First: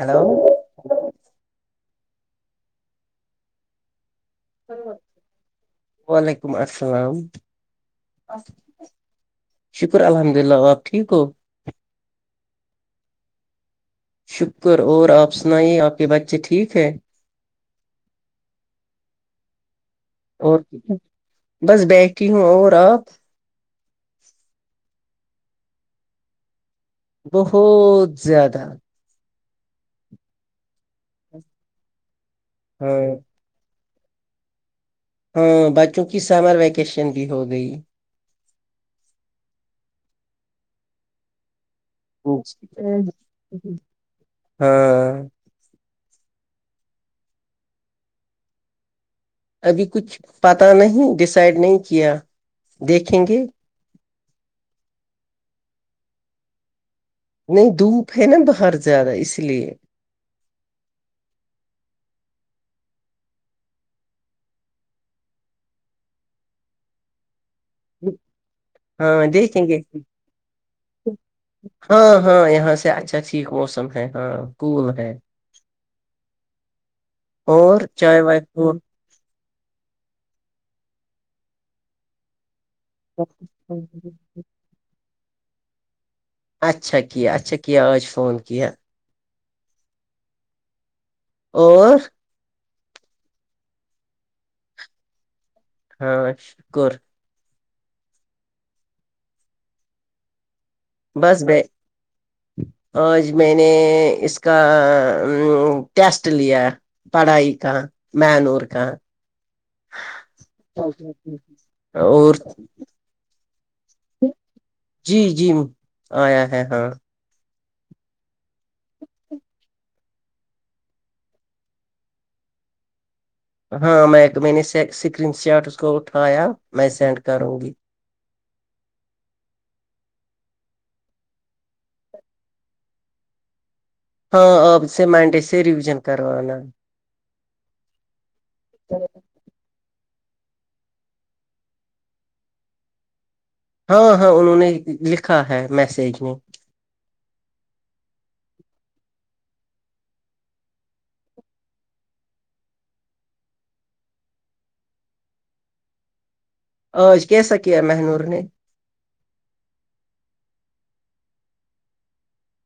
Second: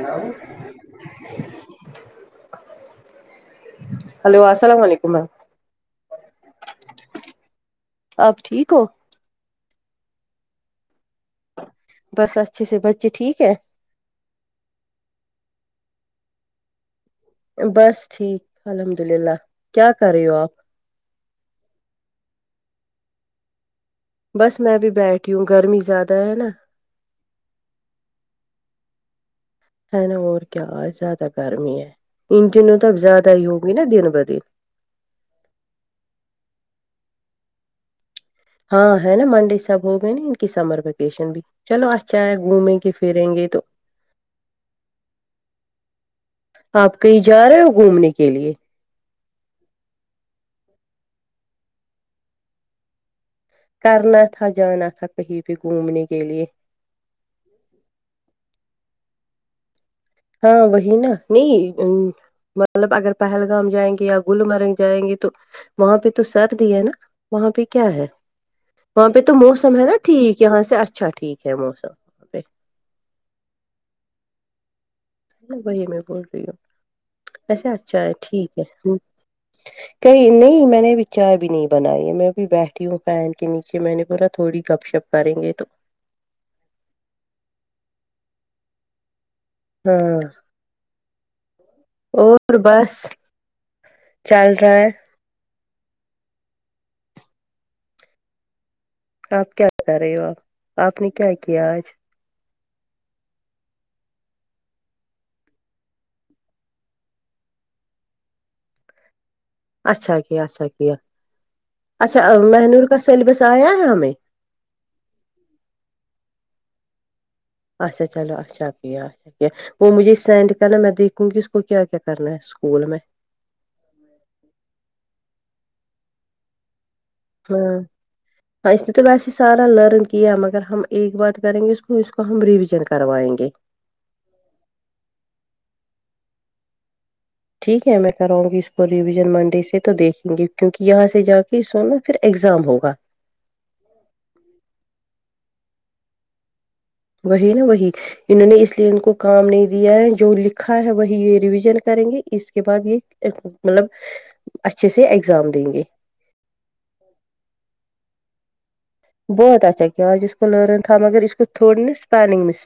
Hello hello وعلیکم السلام آپ ٹھیک ہو شکر الحمد للہ آپ ٹھیک ہو بس اچھے سے بچے ٹھیک ہے شکر اور آپ سنائیے آپ کے بچے ٹھیک ہے بس ٹھیک الحمد للہ کیا کر رہی ہو آپ بس بیٹھی ہوں اور آپ بس میں بھی بیٹھی ہوں گرمی زیادہ ہے نا بہت زیادہ ہے نا اور کیا آج زیادہ گرمی ہے ان دنوں تو اب ہاں زیادہ ہی ہوگی نا دن ب دن ہاں بچوں کی سمر ویکیشن بھی ہو گئی ہاں ہے نا منڈے سب ہو گئے نا ان کی سمر ویکیشن بھی چلو چاہے گھومیں گے پھریں گے تو ہاں آپ کہیں جا رہے ہو گھومنے کے لیے ابھی کچھ پتا نہیں ڈسائڈ نہیں کیا دیکھیں گے کرنا تھا جانا تھا کہیں بھی گھومنے کے لیے نہیں دھوپ ہے نا باہر زیادہ اس لیے ہاں وہی نا نہیں ا مطلب اگر پہلگام جائیں گے یا گلمرگ جائیں گے تو وہاں پہ تو سردی ہے نا وہاں پہ کیا ہے وہاں پہ ہاں تو دیکھیں گے موسم ہے نا ٹھیک یہاں سے اچھا ٹھیک ہے موسم ہاں وہاں پہ ہاں یہاں سے اچھا ٹھیک موسم ہے ہاں کول ہے وہی میں بول رہی ہوں ایسے اور اچھا ہے چائے وائے ٹھیک ہے فون کئی نہیں میں نے ابھی چائے بھی نہیں بنائی ہے میں بھی بیٹھی ہوں پین کے نیچے میں نے بولا تھوڑی گپ شپ کریں گے تو اچھا کیا اچھا کیا آج فون کیا ہاں اور اور بس چل رہا ہے ہاں شکور آپ کیا کر رہے ہو آپ آپ نے کیا بس بئی کیا آج آج میں نے اس کا ٹیسٹ لیا پڑھائی کا مہنور کا اچھا کیا اچھا کیا اچھا اور مہنور کا سلیبس آیا ہے ہمیں جی جی آیا ہے ہاں اچھا چلو اچھا کیا وہ مجھے سینڈ کرنا میں دیکھوں گی اس کو کیا کیا کرنا ہے اسکول میں ہاں میں میں نے اسکرین شاٹ اس کو اٹھایا میں سینڈ کروں گی ہاں ہاں اس نے تو ویسے ہی سارا لرن کیا مگر ہم ایک بات کریں گے اس کو اس کو ہم ریویژن کروائیں گے ہاں آب سے منڈے سے ریویژن کروانا ٹھیک ہے میں کراؤں گی اس کو ریویژن منڈے سے تو دیکھیں گے کیونکہ یہاں سے جا کے سو نا پھر ایگزام ہوگا ہاں ہاں انہوں نے لکھا ہے میسج میں وہی نا وہی انہوں نے اس لیے ان کو کام نہیں دیا ہے جو لکھا ہے وہی یہ ریوژن کریں گے اس کے بعد یہ مطلب اچھے سے اگزام دیں گے آج کیسا کیا مہنور نے بہت اچھا کیاج اس کو لئرن تھا مگر اسس کو تھوڑ نا اسپلنگ مس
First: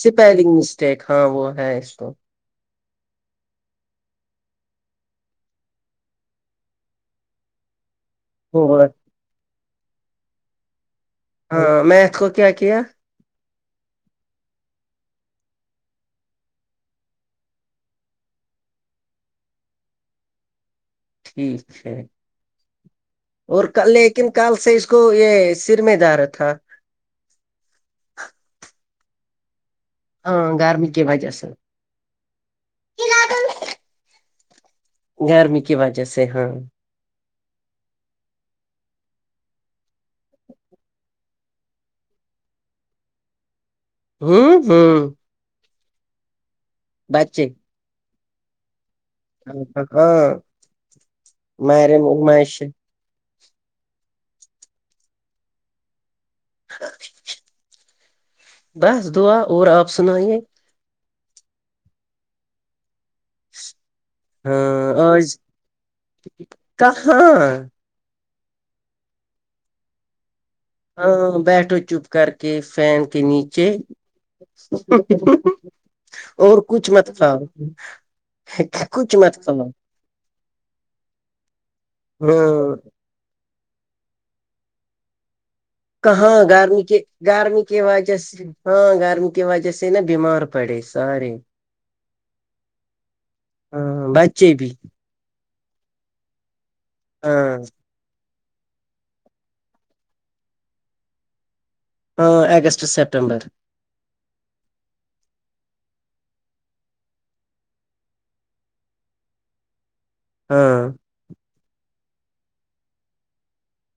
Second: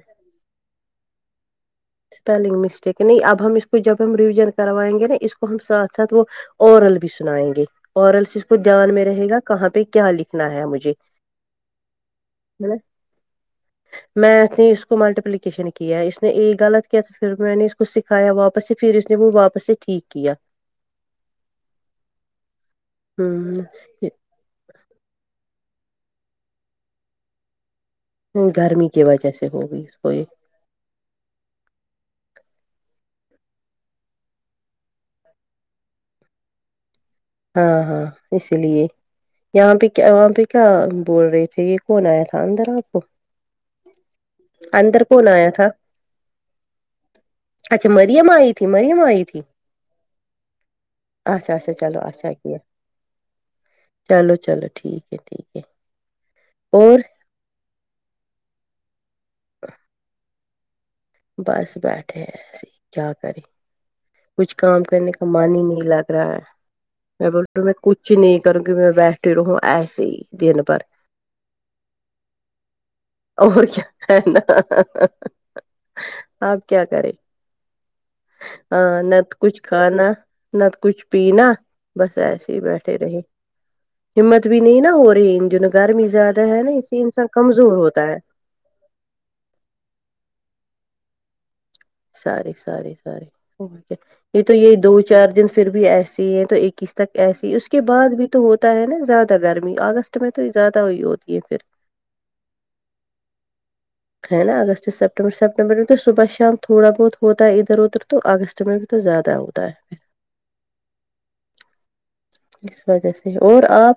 سپیلنگ مسٹیک ہاں وہ ہے اس کو اسپیلنگ مسٹیک نہیں اب ہم اس کو جب ہم ریویژن کروائیں گے نا اس کو ہم سھ ساتھ وہ اورل بھی سنائیں گے اورل سے اس کو ہو دھیان میں رہے گا کہاں پہ کیا لکھنا ہے مجھے ہاں میں اسکو کیا ہے نا۔ کیا میتھ نے اس کو ملٹیپلیکیشن کیا اس نے ایک غلط کیا تو پھر میں نے اس کو کو سیکھایا واپس سے پھر اس نے وہ واپس سے ٹھیک کیا ٹھیک ہے اور کل لیکن کل سے اس کو یہ سر میں درد تھا ہ گرمی کی وجہ سے ہوگی کوئی گرمی کی وجہ سے گرمی کی وجہ سے ہاں ہاں ہاں اس لیے یہاں پہ کیا وہاں پہ کیا بول رہے تھے یہ کون آیا تھا اندر آپ کو ہوں اندر ہوں کون آیا تھا بچچے اچھا مریم آی تھی مریم آی تھی ہاں اچھا اچھا مر چلو اچھا گمائے کیا [unintelligible] چلو چلو ٹھیک ہے ٹھیک ہے اور بس دعا اور آپ سنائیے بس بیٹھے ایسے ہی کیا کریں کچھ کام ہاں کرنے کا آج من ہی نہیں لگ رہا ہے میں کہاں بولا ہوں کچھ نہیں کروں کہ میں بیٹھے رہوں ایسے ہی دن پر ہاں بیٹھو چپ کر کے فین کے اور نیچے کیا ہے نا اور آپ کیا کچھ کریں مطلب ہاں نہ تو کچھ کھانا نہ تو کچھ پینا بس ایسے ہی ہاں بیٹھے رہے ہممت بھی نہیں نا ہو رہی [unintelligible] ان گرمی کہاں زیادہ ہے نا گرمی اس کے سے انسان گرمی کمزور کی ہوتا وجہ ہے سے ہاں گرمی کی وجہ سے نا بیمار پڑے سارے سارے ساری ساری ہاں یہ بچے تو بھی یہی دو چار دن پھر بھی ایسے ہی ہیں تو ایک ہی تک ہاں ایسی اس کے بعد بھی تو ہوتا ہے نا زیادہ گرمی اگست میں تو زیادہ ہوئی ہوتی ہے پھر ہاں اگست سپٹمبر ہے نا اگست سپٹمبر سپٹمبر میں تو صبح شام تھوڑا بہت ہوتا ہے ادھر ادھر تو اگست میں بھی تو زیادہ ہوتا ہے ہاں اس وجہ سے اور آپ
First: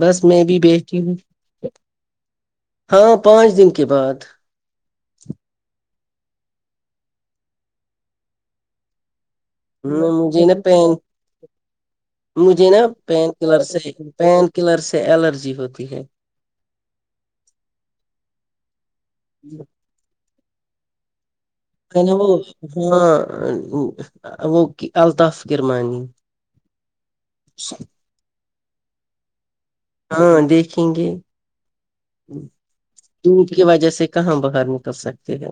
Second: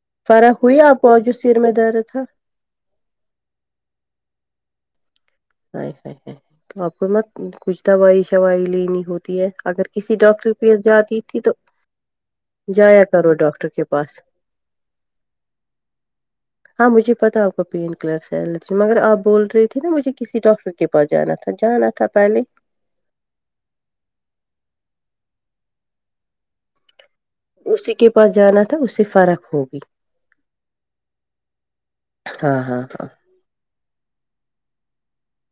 بس میں فرق بھی ہوئی بیٹھی آپ کو اور جو سر میں درد تھا ہاں پانچ دن کے بعد ہ ہ تو آپ کو نہ کچھ دوائی شائی لینی ہوتی ہے اگر کسی مجھے ڈاکٹر نا پیس پین جاتی تھی تو مجھے نا جایا پین کرو کلر ڈاکٹر سے کے پاس پین کلر سے الرجی ہوتی ہے ہاں مجھے پتا آپ کو پین کلر سے الرجی مگر آپ بول رہی تھی نا مجھے کسی ڈاکٹر کے پاس جانا تھا جانا تھا نا وہ پہلے ہاں وہ الطاف کررمانی اسی کے پاس جانا تھا اس سے فرق ہوگی ہاں دیکھیں گے ہاں ہاں ہاں دھوپ کی وجہ سے کہاں باہر نکل سکتے ہیں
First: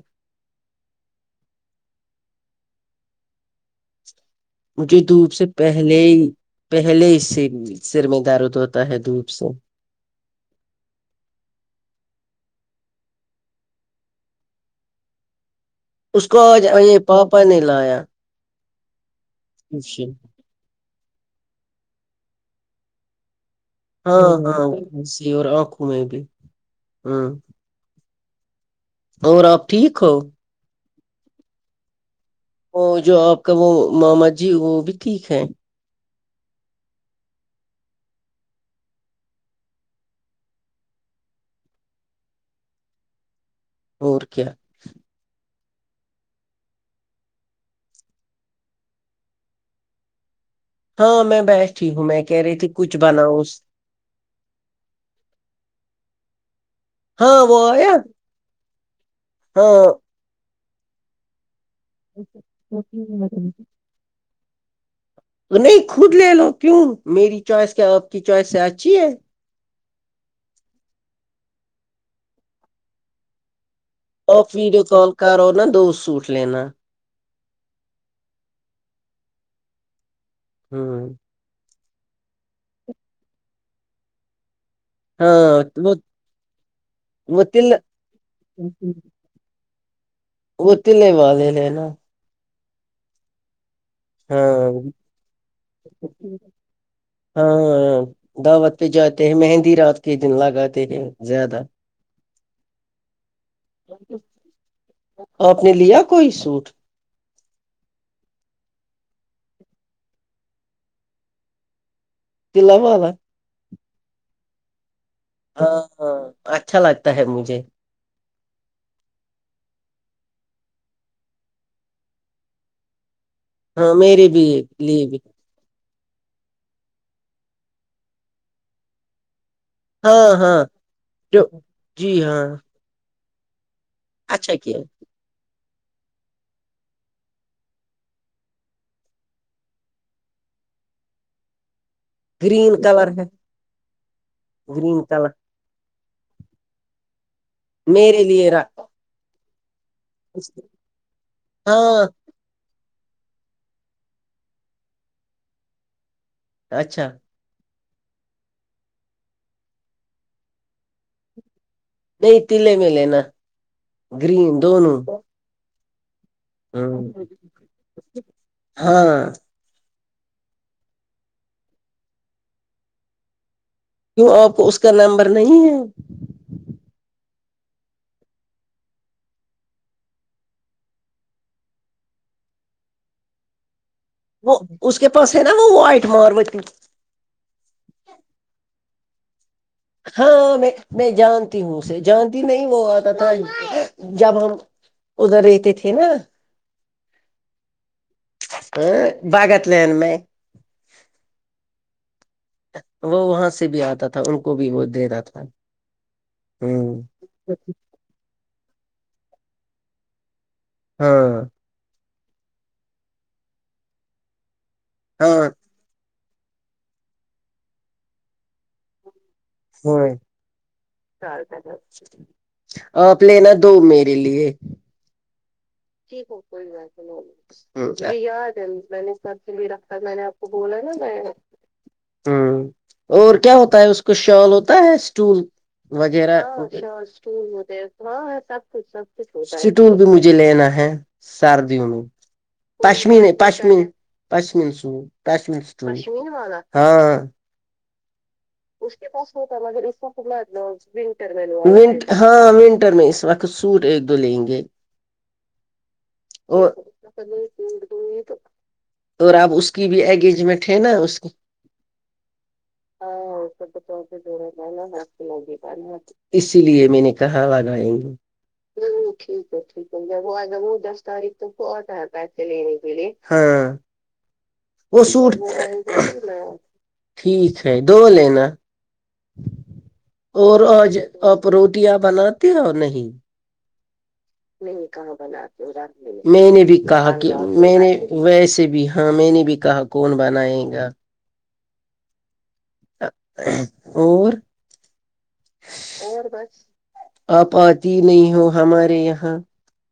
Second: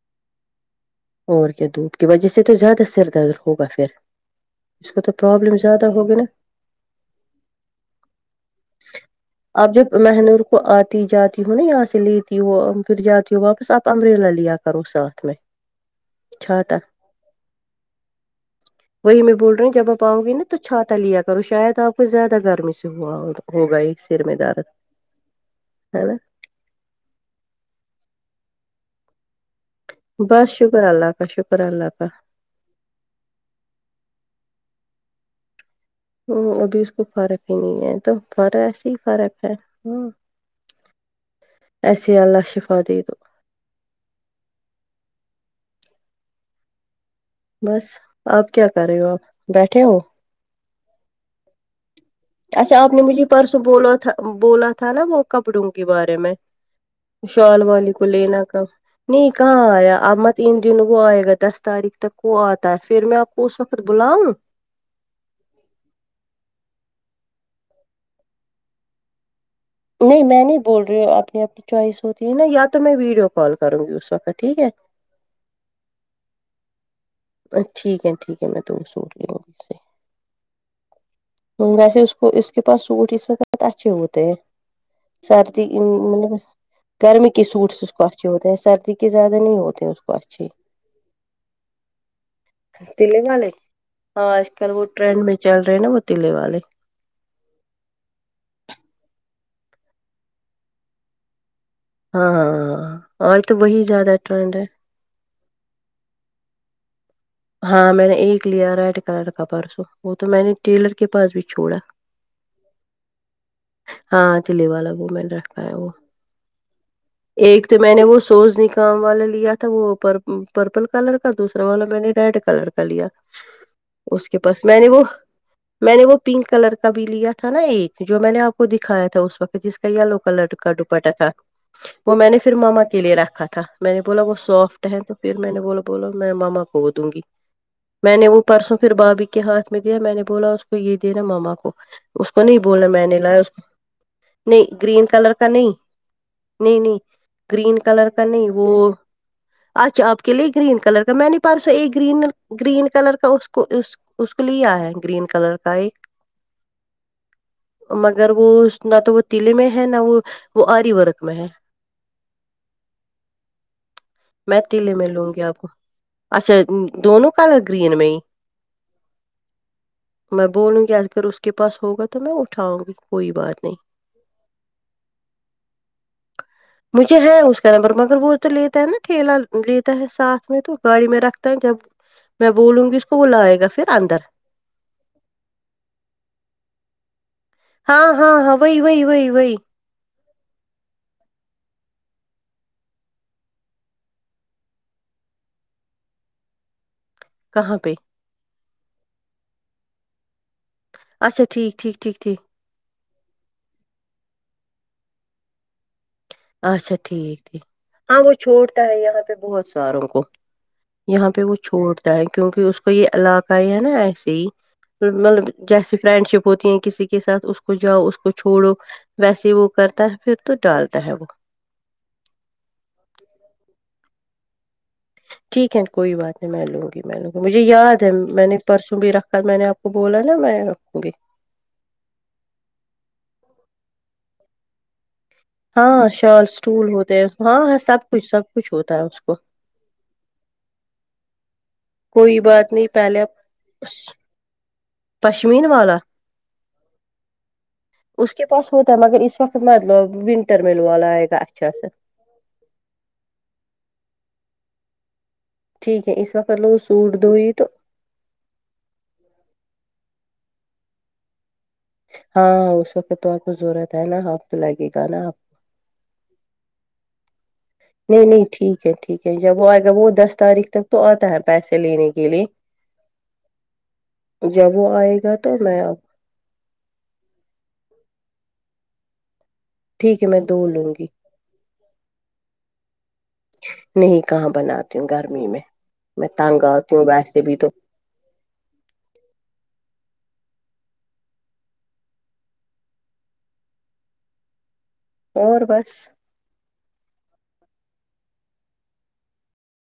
اور کیا دھوپ کی وجہ سے تو زیادہ سر درد ہوگا پھر اس مجھے کو تو دھوپ سے پرابلم زیادہ پہلے ہوگی نا پہلے اس سے سر میں دارد ہوتا ہے دھوپ سے آپ جب مہنور وہ آتی جاتی ہو نا یہاں سے لیتی ہو پھر جاتی ہو واپس آپ امبریلا لیا کرو ساتھ میں اس کو آج چھاتا اے پاپا نے لایا وہی میں بول رہی ہوں جب آپ آؤ گی نا تو چھاتا لیا کرو شاید آپ کو زیادہ گرمی سے ہوا ہوگا یہ سر ہاں میں درد ہاں اسی اور آنکھوں میں ہے نا بھی ہاں اور آپ ٹھیک ہو بس شکر اللہ کا شکر اللہ کا وہ جو آپ کا وہ ماما جی وہ بھی ٹھیک ہے ہ ابھی اس کو فرق ہی نہیں ہے تو فر ایسے ہی فرق ہے ہ ایسے اللہ شفا دے دو اور کیا بس آپ کیا کر رہے ہو آپ بیٹھے ہو ہاں میں بٹھی ہوں میں کہہ رہی تھی اچھا آپ کچھ نے مجھے بناؤ پرسوں بولا تھا بولا تھا نا وہ کپڑوں کے بارے میں ہاں وہ شال آیا والی کو لینا کا نہیں کہاں ہاں آیا اب مت ان دنوں وہ آئے گا دس تاریخ تک وہ آتا ہے پھر میں آپ کو اس وقت ک بلاؤ نہیں خود لے لو کیوں میری چوائس کیا آپ کی چوائس سے اچھی ہے نہیں میں نہیں بول رہی ہوں اپنی آپ کی چوائس ہوتی ہے نا یا تو میں ویڈیو کال کروں گی اس وقت آف ٹھیک ہے ویڈیو کال کرو نا دو سوٹ لینا ا ٹھیک ہے ٹھیک ہے میں تو سوٹ لوں گی سے ہوں ویسے اس کو اس کے پاس سوٹ اس وقت اچھے ہوتے ہیں ہاں سردی وہ مطلب گرمی وہ کے سوٹ تل سے اس کو اچھے ہوتے ہیں سردی کے زیادہ نہیں ہوتی اس کو اچھی وہ تلے والے لینا تلے والے ہاں آج کل وہ ٹرینڈ میں چل رہے ہیں نا وہ تلے والے ہاں دعوت پہ جاتے ہیں مہندی رات کے دن لگاتے ہیں زیادہ ہاں ہاں ہاں اور تو وہی زیادہ ٹرینڈ ہے اور اپپ نے لیا کوئی سوٹ ہاں میں نے ایک لیا ریڈ کلر کا پرسوں وہ تو میں نے ٹیلر کے پاس بھی چھوڑا تلے والا ہاں چے والا وہ میں نے رکھا ہے ہاں وہ ہاں اچھا لگتا ہے مجھے ایک تو میں نے وہ سوز نکام والا لیا تھا وہ پر پرپل کلر کا دوسرا والا میں نے ریڈ کلر کا لیا ہاں اس میرے کے بھی پاس میں نے وہ لیے بھی میں نے وہ پنک کلر کا بھی لیا تھا نا ایک جو میں نے آپ کو دکھایا تھا اس وقت جس یلو ہاں کلر ہاں کا ڈوپٹہ تھا جو جی وہ میں نے ہاں پھر ماما کے لیے رکھا تھا میں نے بولا وہ اچھا سافٹ ہے تو پھر میں نے بولا بولو میں ماما کو وہ دوں گی میں نے وہ پرسوں پھر بھابھی کے ہاتھ میں دیا میں نے بولا اس کو یہ دینا ماما کو اس کو نہیں گرین بولا میں کلر نے ہے لایا نہیں گرین کلر کا نہیں نہیں نہیں گرین کلر میرے کا نہیں لیے رکھ وہ آج آپ کے لیے گرین کلر کا میں نے پاس سے ایک ہاں گرین گرین کلر کا اس کو اس اس کو لیا ہے گرین کلر کا ایک اچھا مگر وہ نہ تو وہ تلے میں ہے نہ وہ وہ آری ورک میں ہے نہیں تلے میں لے نا گرین دونوں ہوں گے آپ کو اچھا دونوں کلر گرین میں ہی ہاں میں بولوں گی اگر اس کے پاس ہوگا تو میں اٹھاؤں گی کوئی بات نہیں کیوں آپ کو اس کا نمبر نہیں ہے مجھے ہے اس کا نمبر مگر وہ تو لیتا ہے نا ٹھیلا لیتا ہے ساتھ میں تو گاڑی میں رکھتا ہے جب میں بولوں گی اس کو وہ لائے گا پھر اندر وہ اس کے پاس ہے نا وہ وائٹ مارو ہاں ہاں ہاں وہی وہی وہی وہی ہاں میں میں جانتی ہوں اسے جانتی نہیں وہ آتا تھا جب ہم ادھر رہتے تھے نا کہاں پہ ہاں باغات لین میں اچھا ٹیھک ٹھیک ٹھیک ٹھیک وہ وہاں سے بھی آتا تھا ان کو بھی وہ دینا تھا اچھا ہوں ٹھیک ٹھیک ہاں وہ چھوڑتا ہے یہاں پہ بہت ساروں کو یہاں پہ ہاں وہ چھوڑتا ہے کیونکہ اس کو یہ علاقہ ہی ہے نا ایسے ہی ہاں مطلب جیسی فرینڈ شپ ہوتی ہیں کسی کے ساتھ اس کو جاؤ اس کو چھوڑو ویسے وہ کرتا ہاں ہے پھر تو ڈال آپ لینا دو میرے لیے ٹھیک ہے کوئی بات نہیں میں لوں گی میں لوں گی مجھے یاد ہے میں نے پرسوں بھی رکھا ہے میں نے آپ کو بولا نا میں رکھوں گی ہ اور کیا ہوتا ہے اس کو شال ہوتا ہے اسٹول ہاں وغیرہ شال اسٹول ہوتے ہیں ہاں ہاں کچھ سب کچھ ہوتا ہے اس کو کچ سٹول بھی مجھے لینا ہے [inaudible] سردیوں میں کوئی بات نہیں پہلے پشمین پشمین آپ پشمین سوٹ پشمین سوٹ پشمین والا ہاں اس کے پاس ہوتا اس ہے کے مگر پا [inaudible] س وقت ہوتا م مت لو ونٹر میں لو ف والا آئے ونٹر گا میں اچھا سا ہاں ونٹر میں اس وقت سوٹ ایک دو لیں گے ٹھیک ہے اس وقت اور لو سوٹ دوئی تو اور اب اس کی بھی انگیجمنٹ ہے نا اس کی ہاں اس وقت تو آپ کو ضرورت ہے نا ہف تو لگے گا نا آپ کو اسی لیے میں نے کہا لگائیں گے نہیں نہیں ٹھیک ہے ٹھیک ہے جب وہ آئے گا وہ دس تاریخ تک تو آ تو بہت ہے پیسے لینے کے لیے ہاں جب وہ آئے سوٹ گا تو میں آپ- ٹھیک ہے دو لینا ٹھیک ہے میں اور دو لوں آج گی آپ روٹیاں بناتی ہو نہیں نہیں کہام نہیں کہاں بناتے ہو رات میں، میں نے بھی آتی ہوں کہا کہ ویسے بھی تو میں نے ویسے بھی ہاں میں نے بھی کہا کون بنائے گا اور اور بس اور بس اپ آتی نہیں ہو ہمارے یہاں